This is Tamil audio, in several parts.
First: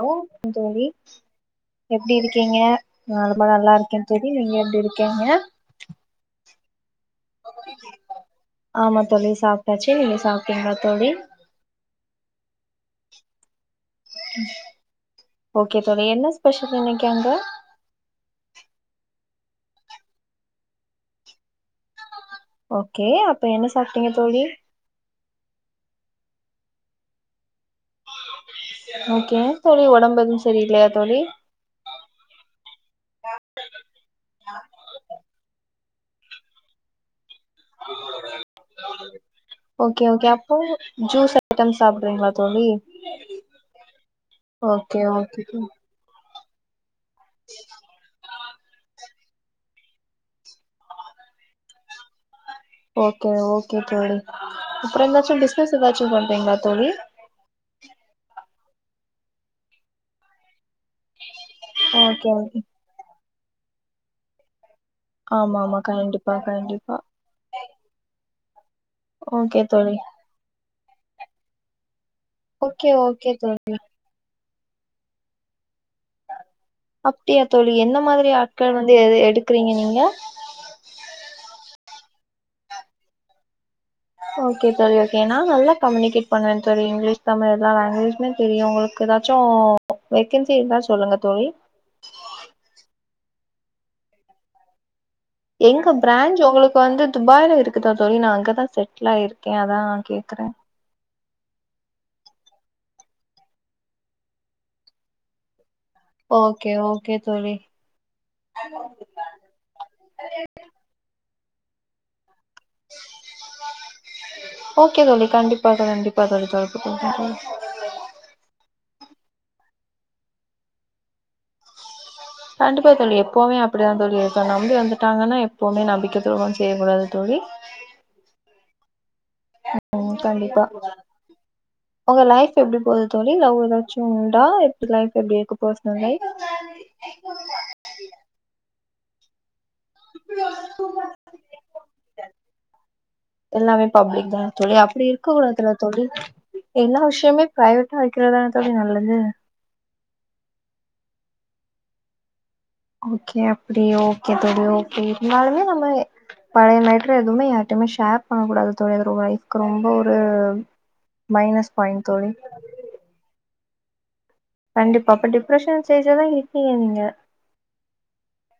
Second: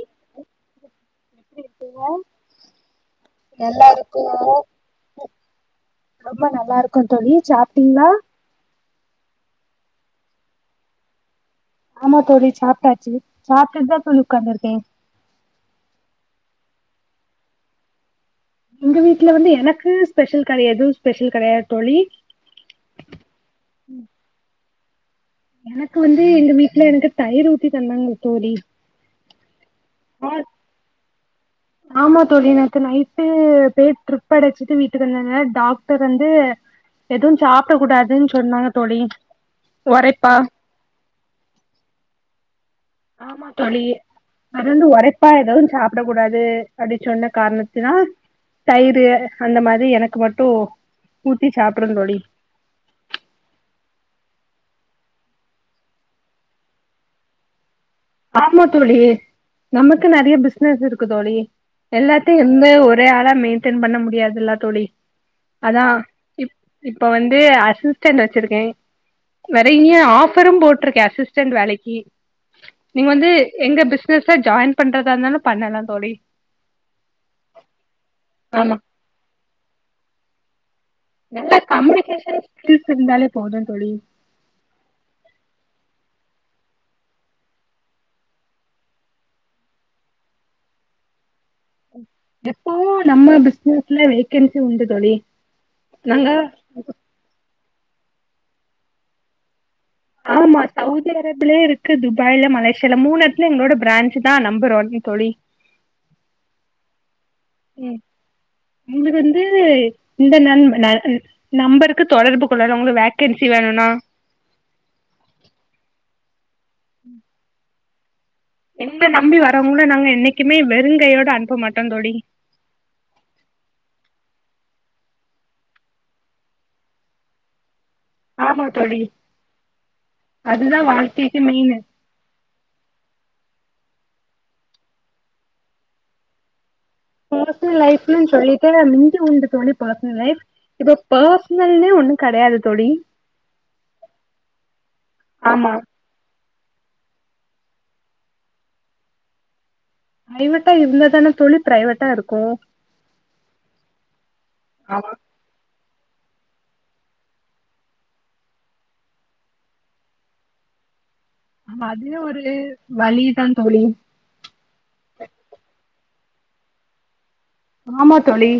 அலோஞ்சோழி எப்டி இருக்கீங்க நா ரொம்ப நல்லா இருக்கே தோழி நீங்க எப்டி இருக்கீங்க ரொம்ப நல்லாரு ஆமா தோழி சாப்ட்டாச்சு நீங்க சாப்ட்டீங்களா தோழி ஆமா தோழி சாப்ட்டாச்சு சாப்டுட்டுதா தோழி உக்காந்துருக்கே ஓகே தோழி என்ன ஸ்பெஷல் இன்னைக்கு அங்க எங்க வீட்டுல வந்து எனக்கு ஸ்பெஷல் கடையாது ஸ்பெஷல் கடையாது தோழி ஓகே அப்ப என்ன சாப்டீங்க தோழி எனக்கு வந்து எங்க வீட்ல எனக்கு தயிர் ஊத்தி தந்தாங் ஓக்கே ஏ தோழி ஒடம்பு எது சரி இல்லையா தோழி ஆமா தோழி நேத்து நைட்டு பேர்ட்ரிப் அடிச்சிட்டு வீட்டுக்கு வந்தாங்க டாக்டர் வந்து எதும் சாப்ட கூடாதுன் சொன்னாங்க தோழி ஒரைப்பா ஃபுல் ஜுஸா ஐட்டம் சாப்ட்றீங்களா தோழி ஆமா தோழி அது வந்து ஓகே உரைப்பா ஓகே எதுவு சாப்ட கூடாது அப்டி சொன்ன காரணத்தினா தயிரு அந்த மாரி எனக்கு மட்டு ஊத்தி சாப்டன் தோழி ஓக்கேக ஓக்கே தோழி அப்றோ எந்தாச்சு பிஸ்னஸ் எதாச்சு பண்றீங்களா தோழி ஆமா தோழி நமக்கு நறைய பிஸ்னஸ் இருக்கு தோழி ஓகே எல்லாத்தையு ஓகே எந்த ஒரே ஆளா மெயின்டெய்ன் பண்ண முடியாதுல்ல தோழி ஆமா ஆமா அதா கண்டிப்பா இப் கண்டிப்பா இப்ப வந்து அசிஸ் ஸ்டன்ட் வெச்சிருக்கே ஓகே தோழி நெறையா ஆஃபரு போட்ருக்கே அசிஸ்டன்ட் வேலைக்கு ஓகே நீங்க வந்து ஓகே தோழி எங்க பிசினஸ்ல ஜாயின் பண்றதா இருந்தாலு பண்ணலா தோழி அப்டியா தோழி என்ன மாதிரி ஆட்கள் ஆமா வந்து எ எடுக்குறீங்க நீங்க நல்ல கம்யூனிகேஷன் ஸ்கில்ஸ் இருந்தாலே போது தோழி ஓக்கே தோழி ஓக்கே நா நல்ல கம்யுனிகேட் பண்ணுவ தோழி இங்கிலிஷ் தமிழ் எல்லா லாங்குவேஜ்மே தெரியு உங்களு கெதாச்சு வேக்கென்சி இருந்தா சொல்லுங்க தோழி எப்பவு நம்ம பிஸ்னஸ்ல வேக்கென்சி உண்டு தோழி எங்க நாங்க ப்ராஞ்ச் உங்களுக்கு வந்து துபாய்ல இருக்குதா தோழி நா அங்கதா செட்லாயிருக்கே அதா கேக்குறே ஆமா சவுதி அரேபிலே இருக்குது துபாய்ல மலேசியால மூணு எடத்துல எங்களோட ப்ராஞ்சு தா நம்பர் ஒன் தோழி ஓக்கே ஓக்கே தோழி ம் இது வந்து இந்த ந நா நம்பருக்கு தொடர்பு கொள்ளலா உங்களு வேக்கன்சி வேணுனா ஓகே தோழி கண்டிப்பாக கண்டிப்பாக தோழி ம் ம் ம் என்ன நம்பி வர்றவங்கள நாங்க என்னைக்குமே வெறுங்கையோட அனுப்ப மாட்டோம் தோழி கண்டிப்பா தோழி எப்பவுமே அப்படிதான் தோழி இருக்கனும் நம்பி வந்துட்டாங்கன்னா எப்பவுமே நம்பிக்கை துரோகம் செய்யக்கூடாது தோழி ஆமா தோழி உம் கண்டிப்பா அதுதா வாழ்க்கைக்கு மெயினு உங்க லைஃப் எப்படி போகுது தோழி லவ் ஏதாச்சும் உண்டா எப்படி லைஃப் எப்படி இருக்கு பெர்சனல் லைஃப் பர்சனல் லைஃப்லன்னு சொல்லிக்க முந்தி உண்டு தோழி பர்சனல் லைஃப் இப்ப பர்சனல்னே ஒண்ணும் கிடையாது தோழி எல்லாமே பப்ளிக் தான் தோழி அப்படி இருக்கு கூடதுல ஆமா தோழி எல்லா விஷயமே பிரைவேட்டா வைக்கிறது தான தோழி நல்லது பிரைவேட்டா இருந்த தான தோழி பிரைவேட்டா இருக்கும் ஓகே அப்டியா ஓகே தோழி ஓகே ஆமா இருந்தாலுமே நம்ம பழைய லைஃப்ல எதுவுமே யாருட்டையுமே ஷேர் பண்ணக்கூடாது தோழி அது ஒரு லைக் ரொம்ப ஒரு மைனஸ் பாய்ண்ட் தோழி வலி தான் தோழி கண்டிப்பா அப்ப டிப்ரெஷன் ஸ்டேஜ்ல தான் இருக்கீங்க நீங்க ஆமா தோழி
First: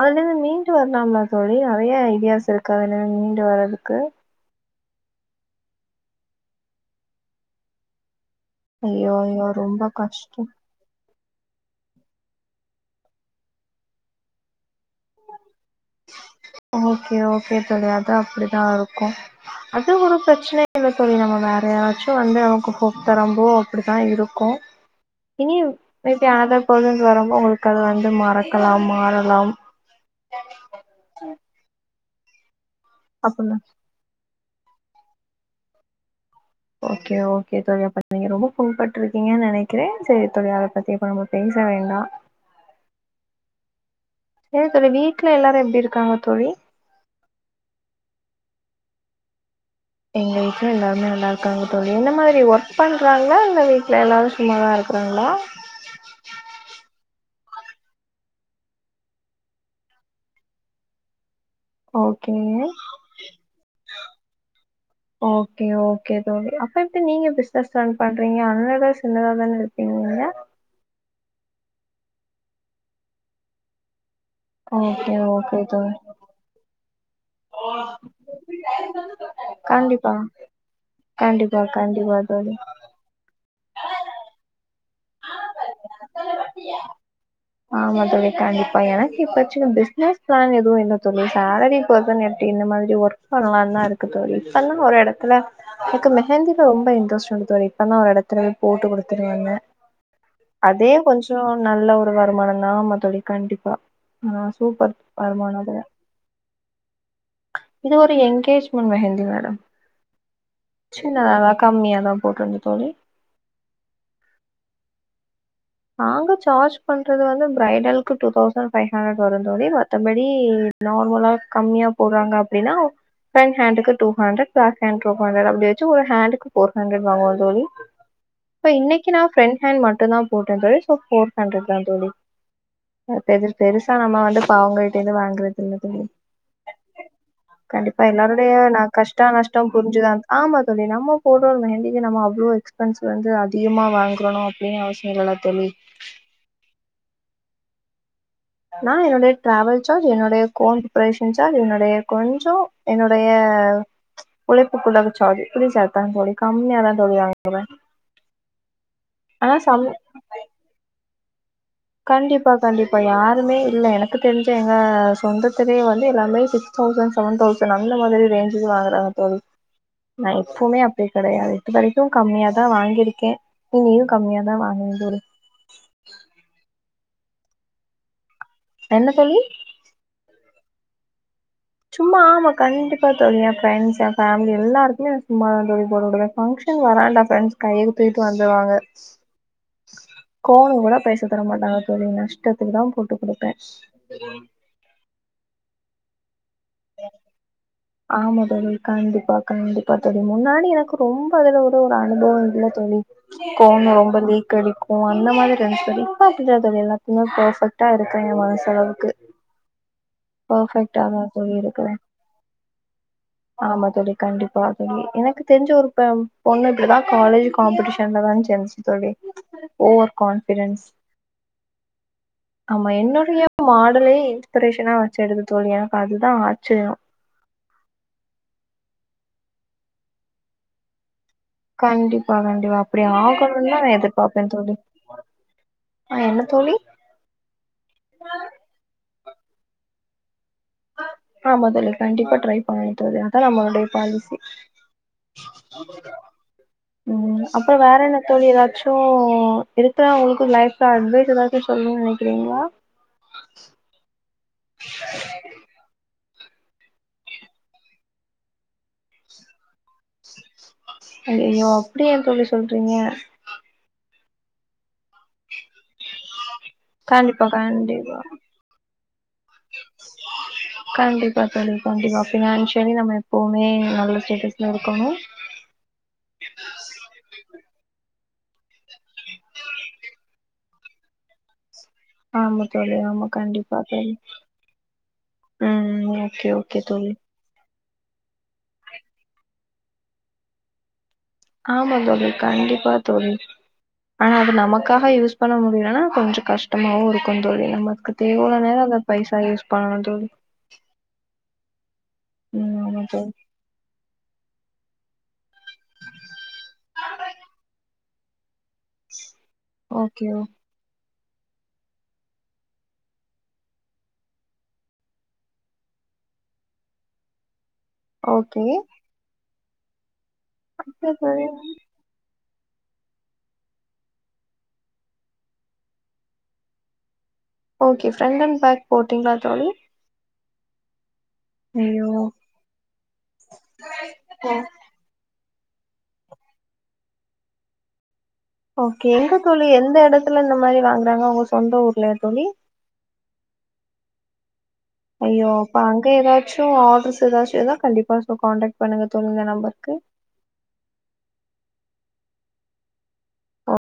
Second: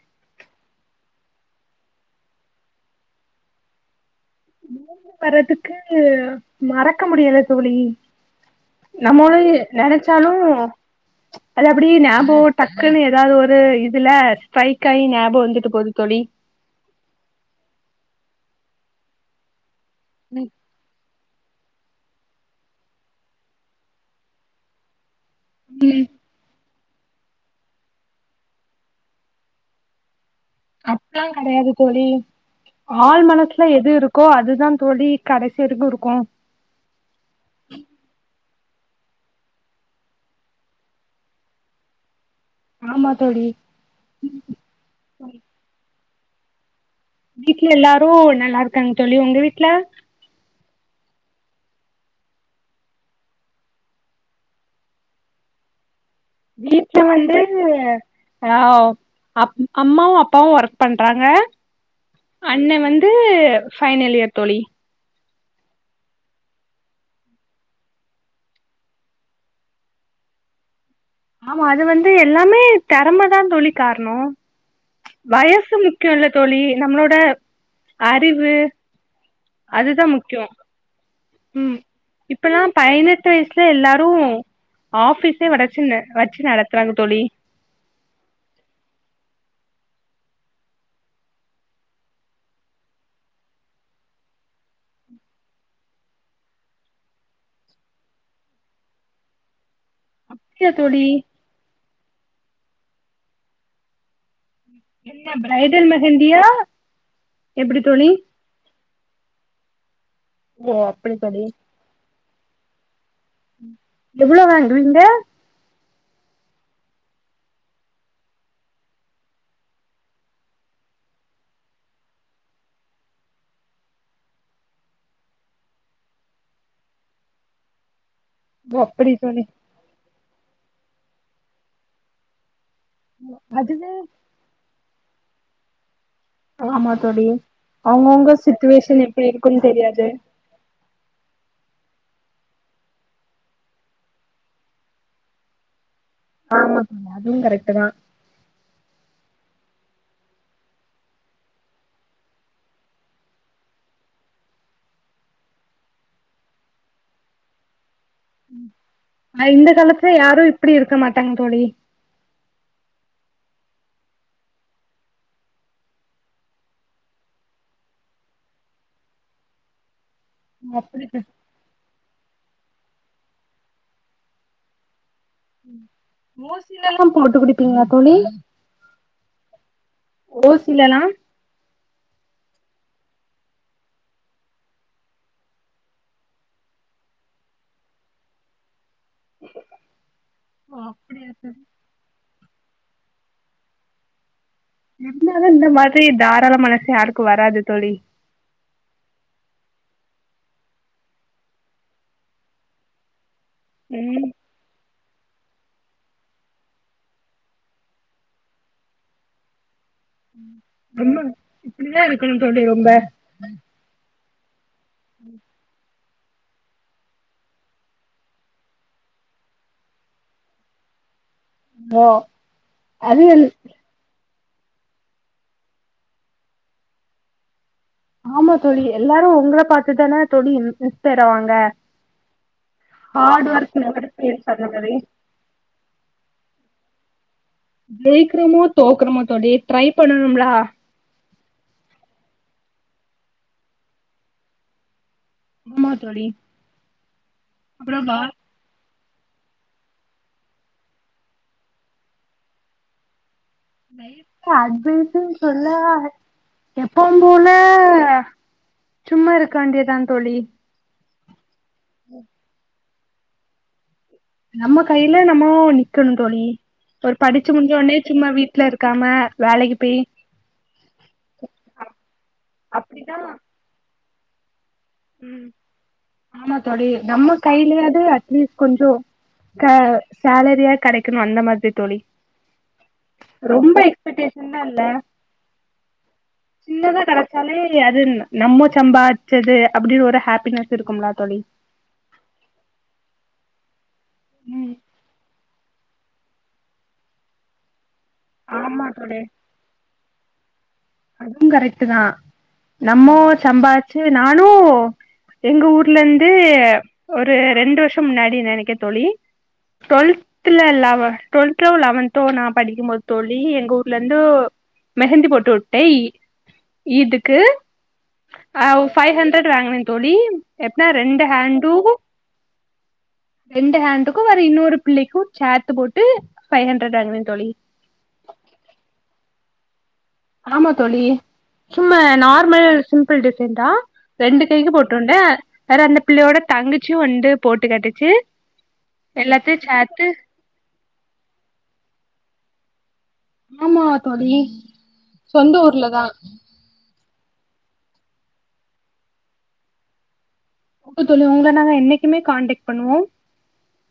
அதுல இருந்து மீண்டு வரலாம்லா தோழி நறைய ஐடியாஸ் இருக்கு அதுலேந்து மீண்டு வர்றதுக்கு மீண்டு வர்றதுக்கு மறக்க முடியல தோழி ஐயோ நம்மோண்ணு ஐயோ ரொம்ப கஷ்டோ நினைச்சாலும் அது அப்படியே நியாபகம் டக்குன்னு ஏதாவது ஒரு இதுல ஸ்ட்ரைக் ஆகி நியாபகம் வந்துட்டு போகுது தோழி ஓகே ஓகே தோழி அது அப்படிதான் இருக்கும் அது ஒரு மிஸ்லா பிரச்சனை இல்ல தோழி நம்ம வேற யாராச்சும் வந்து நமக்கு போக்கு தரொம்போ அப்படிதான் இருக்கும் இனி இப்ப யாராவது பெர்சன்ஸ் வரும்போது உங்களுக்கு அது வந்து மறக்கலாம் மாறலாம் ஆ சரி அப்டிலாம் கிடையாது தோழி ஆழ் அப்பன்னா மனசுல எது இருக் கோ அதுதான் தோழி கடைசி வரைக்கும் இருக்கும் ஓகே ஓகே தோழி அப்ப நீங்க ரொம்ப புண்பட்டுருக்கீங்கன்னு நினைக்கிறேன் சரி தோழி அதை பற்றி இப்போ நம்ம பேச வேண்டாம் [unintelligible] [inaudible] ஆமா தோழி ஏன் தோழி வீட்ல எல்லாரும் எப்டி இருக்காங்க தோழி வீட்ல எல்லாரும் நல்லா இருக்காங்க தோழி உங்க வீட்ல எங்க வீட்ல எல்லாருமே நல்லா இருக்காங்க தோழி எந்த மாதிரி ஒர்க் பண்றாங்களா இல்ல வீட்ல எல்லாரும் சும்மாதான் இருக் காங்களா வீட்ல வந்து அ அப் அம்மாவும் அப்பாவும் ஒர்க் பண்றாங்க ஓகேங்க. அண்னே வந்து ஃபைனல் இயர் தோழி ஓகே ஓகே தோழி அப்ப எப்படி நீங்க பிசினெஸ் ரன் பண்றீங்க அண்ணாதா சின்னதா தானே இருக் ப்பீங்களா ஆமா அது வந்து எல்லாமே தறமைதான் தோழி காரணம் ஓகே, ஓகே வயசு தோழி. முக்கியம் இல்லத் தோழி நம்மளோட அறிவு கண்டிப்பா, அதுதான் முக்கியம் கண்டிப்பா கண்டிப்பா தோழி பதினெட்டு வயசுல எல்லாரு ஆபிஸே வடச்சென்ன வச்சு நடத்துறாங்க தோழி ஆமா தோழி கண்டிப்பா எனக்கு இப்ப சின்ன பிசினஸ் பிளான் எதுவு இல்ல தோழி சேலரி பர்சன் இந்த மாதிரி ஒர்க் பண்ணலான் தா இருக்கு தோழி இப்பல்லா ஒரு எடத்துல எனக்கு மெஹந்தீல ரொம்ப இன்ட்ரெஸ்ட் உண்டு தோழி இப்பனா ஒரு எடத்துல போட்டு குடுத்துட்டு வந்த இல்ல அதே தோழி கொஞ்சோ நல்ல ஒரு வருமானந் தா ஆமா தோழி கண்டிப்பா ஆ சூப்பர் என்ன வருமானோ அதுல பிரைடல் மெஹந்தியா எப்டி இது தோழி ஒரு என்கேஜ் [unintelligible] மெஹந்தி மேடம் ஓ அப்டி சின்னத தோழி தா கம்மியாதா போட்டுருந்த தோழி எவ்ளோ வாங்குவீங்க நாங்க சார்ஜ் பண்றது வந்து ஃபிரைடலுக்கு டூ தௌசண்ட் ஃபைவ் ஹண்ட்ரட் வரு தோழி மத்தபடி நார்மலா கம்மியா போட்றாங்க அப்டின்னா பிரண்ட் ஹான்ட்டுக்கு டூ ஹாண்ரட் பேக் ஹேன்ட்க்கு டூ ஹண்ரட் அப்டிவெச்சி ஒரு ஹாண்டுக்கு போர் ஹண்ட்ரட் வாங்குவோ தோழி சோ ஓ இன்னக்கி அப்டி நா தோழி பிராண்ட் ஹேண்ட் மட்டுந்தா போட்ட தோழி ஷோ போர் ஹண்ரட் தா தோழி பெருசு அதுவே பெருசா நம்ம வந்து ப அவுங்ககிட்ட இருந்து வாங்குறது இல்ல தோழி ஆமா தோழி கண்டிப்பா அவங்கவுங்க எல்லாருடைய நா சுச்சுவேஷன் கஷ்ட எப்டி நஷ்டோ இருக்குன்னு தெரியாது புரிஞ்சிதா ஆமா தோழி நம்ம போட்ற ஒரு மெஹந்திக்கி நம்ம அவ்ளோ எக்ஸ்பென்ஸ் வந்து அதிகமா வாங்கறணு அப்டின்னு அவசியோ இல்லல்ல தோழி ஆமா தோழி அதுவு கரெக்ட்டு தா நா என்னுடைய டிராவல் சார்ஜ் என்னுடைய கோன் ப்ரிபரேஷன் சார்ஜ் என்னுடைய கொஞ்சோ என்னுடைய உழைப்புக்கு உள்ள சார்ஜ் [unintelligible] கம்மியா தா தோழி வாங்குவே ஆ இந்த காலத்துல யாரு இப்பிடி இருக்க மாட்டாங்க தோழி கண்டிப்பா கண்டிப்பா யாருமே இல்ல எனக்கு தெரிஞ்ச எங்க சொந்தத்திலயே வந்து எல்லாமே சிக்ஸ் தௌசண்ட் செவன் தௌசண்ட் அந்த மாதிரி ரேஞ்சிக்கி வாங்கறாங்க தோழி நா எப்பவுமே அப்டி கெடையாது இது வரைக்கு கம்மியா தா வாங்கியிருக்கே இனியு கம்மியா தா வாங்குவ தோழி ஓசிலலெல்லா போட்டு குடுப்பீங்ளா தோழி என்ன தோழி ஓசில எல்லா சும்மா ஆமா கண்எ டிப்பா தோழி எ ஃப்ரெண்ட்ஸ் ஃபேமிலி எல்லாருக்குமே நா சும்மாவே தா தோழி போட்டு வுடுவே பங்க்ஷன் வராண்டா ப்ரெண்ட்ஸ் கைய தூக்கிட்டு வந்துருவாங்க ஓ கோணுக் கூட பைச அப்டியா தர மாட்டாங்க தோழி நஷ் ட்டத்துக்கு தா போட்டு குடுப்பே இருந்தாலு இந்த மாதிரி தாராள மனசு யாருக்கு வராது தோழி ஆமா தோழி கண்டிப்பா கண்டிப்பா தோழி முன்னாடி எனக்கு ரொம்ப அதுல ஒரு ஒரு அனுபவோ இல்ல தோழி கோன்னு ரொம்ப ம் லீக் கடிக்கு அந்த மாரி இருஞ்ச்சி தோழி இப்ப அப்டியெது இல்ல எல்லாத்திலியு பர்ஃபெக்டா இருக்கு என் மனசு அளவுக்கு ரொம்ப தோழி இருக்குறே இப்பிடிதா இருக்கணு தோழி ரொம்ப ஆமா தோழி கண்டிப்பா தோழி எனக்கு தெரிஞ்சி ஒருத்த ஒண்ணுக்குதா காலேஜ் காம்பிடேஷன்ல தா சேந்துச்சி தோழி ஓவர் கான்பிடன்ஸ் ஆமா அது என்னுடைய மாட் இவளே இன்ஸ்பிரேஷனா வெச்சி இருந்தே தோழி எனக்கு அதுதா ஆச்சரயோ ஆமா தோழி எல்லாரு உங்கள பாத்துதான தோழி இன்ஸ் ஃபயராவாங்க கண்டிப்பா கண்டிப்பா அப்டி ஆகணுன் தா நா நெவர் எதிர்பாப்பே ஃபெயில்ஸ் அந்த தோழி மாரி ஆ என்ன தோழி ஜெயிக்றோமோ தோக்குறமோ தோழி ட்ரை பண்ணனும்லோ ஆமா தோழி கண்டிப்பா ட்ரை பண்ணணு தோழி அதா நம்மளுடைய பாலிசி ஆமா தோழி ம் அப்புறோ வேற அப்றோ வா என்ன தோழி எதாச்சு தோ இருக்கிற உங்களுக்கு லைஃப்ல அட்வைஸ் எதாவ்து சொல்னு நினைக்கிறீங்களா அட்வைஸ்ன்னு சொல்லே எப்பவு போல சும்மா இருக்க வேண்டியதா தோழி ஐயையோ அப்டியா தோழி சொல்றீங்க நம்ம கையில நம்மோ நிக்கணு தோழி ஒரு கண்டிப்பா படுச்சி முடுஞ்சோனே கண்டிப்பா சும்ம வீட்ல இருக்காம வேலைக்கி பேயி கண்டிப்பா தோழி கண்டிப்பா பினான்சியலி நம்ம அப்டிதா எப்பவுமே நல்ல ஸ்டேட்டஸ் ல ருக்கனோ ஆமா தோழி நம்ம கைலியாது அட்லீஸ் கொஞ்சோ க சேலரியா கெடைக்கணு அந்த மாதிரி தோழி ஆமா தோழி ஆமா ரொம்ப கண்டிப்பா தோழி எக்ஸ்பெக்டேஷன்லா இல்ல ம் ம் ஓகே ஓகே தோழி தலை அது நம்ம சம்பாச்சது அப்டினு ஒரு ஹாப்பினஸ் இருக்கும்லா தோழி ஆமா தோழி கண்டிப்பா தோழி ஆனா அது ம் நமக்காக யூஸ் பண்ண முடியலனா கொஞ்சோ கஷ்டமாவு இருக்கோ தோழி நமக்கு தேவ வுல்லநேரோ ஆமா அந்த தோழி பைசா யூஸ் பண்ணணோ தோழி அதுவு கரெக்ட்டு தா ம். ஆமா நம்மோ தோழி. சம்பார் ரிச்சு நானோ எங்க ஊர்ல இருந்து ஒரு ரெண்டு வருஷ முன்னாடி நெனைக்க தொழி ஓகே, ஓ டுவெல்த்ல லவ ட்வெல்த்தோ லெவன்த்தோ நா படிக்கும் போது தோழி எங்க ஊர்லருந்து மெஹந்தி போட்டு உடு டேய் இதுக்கு ஓகே. ஆ ஃபைவ் ஹண்ட்ரட் வாங்குனே தோழி எத்ன ஓகே ரெண்டு தோழி. ஹேண்டு [inaudible] ரெண்டு ஹேண்டுக்கு வேற இன்னொரு பிள்ளைக்கு சேத்து போட்டு ஃபை ஹண்ட்ரட் வாங்கினே தோழி ஓகே ஃப்ரண்ட் அண்ட் பேக் போட்டீங்களா தோழி ஆமா தோழி சும்மா ஐயோ! ஓ நார்மல் சிம்பிள் டிசைன்தா ரெண்டு கைக்கு போட் டோன்னே வேற அந்த பிள்ளையோட தங்கச்சு வந்து போட்டு கேட்டுச்சு ஓகே எங்க தோழி எந்த எடத்துல இந்த மாரி வாங்குறாங்க அவ்ங்க சொந்த ஊர்லயா தொழி ஆமா தோழி சொந்த ஊர்ல தா ஜோ ஆர்டர்ஸ் ஏதாச்சு வந்தா கண்டிப்பா காண்டெக்ட் பண்ணுங்க தோழி இந்த நம்பருக்கு ஓகே தோழி உங்கள நாங்க என்னைக்கிமே காண்டெக்ட் பண்ணுவோ [inaudible]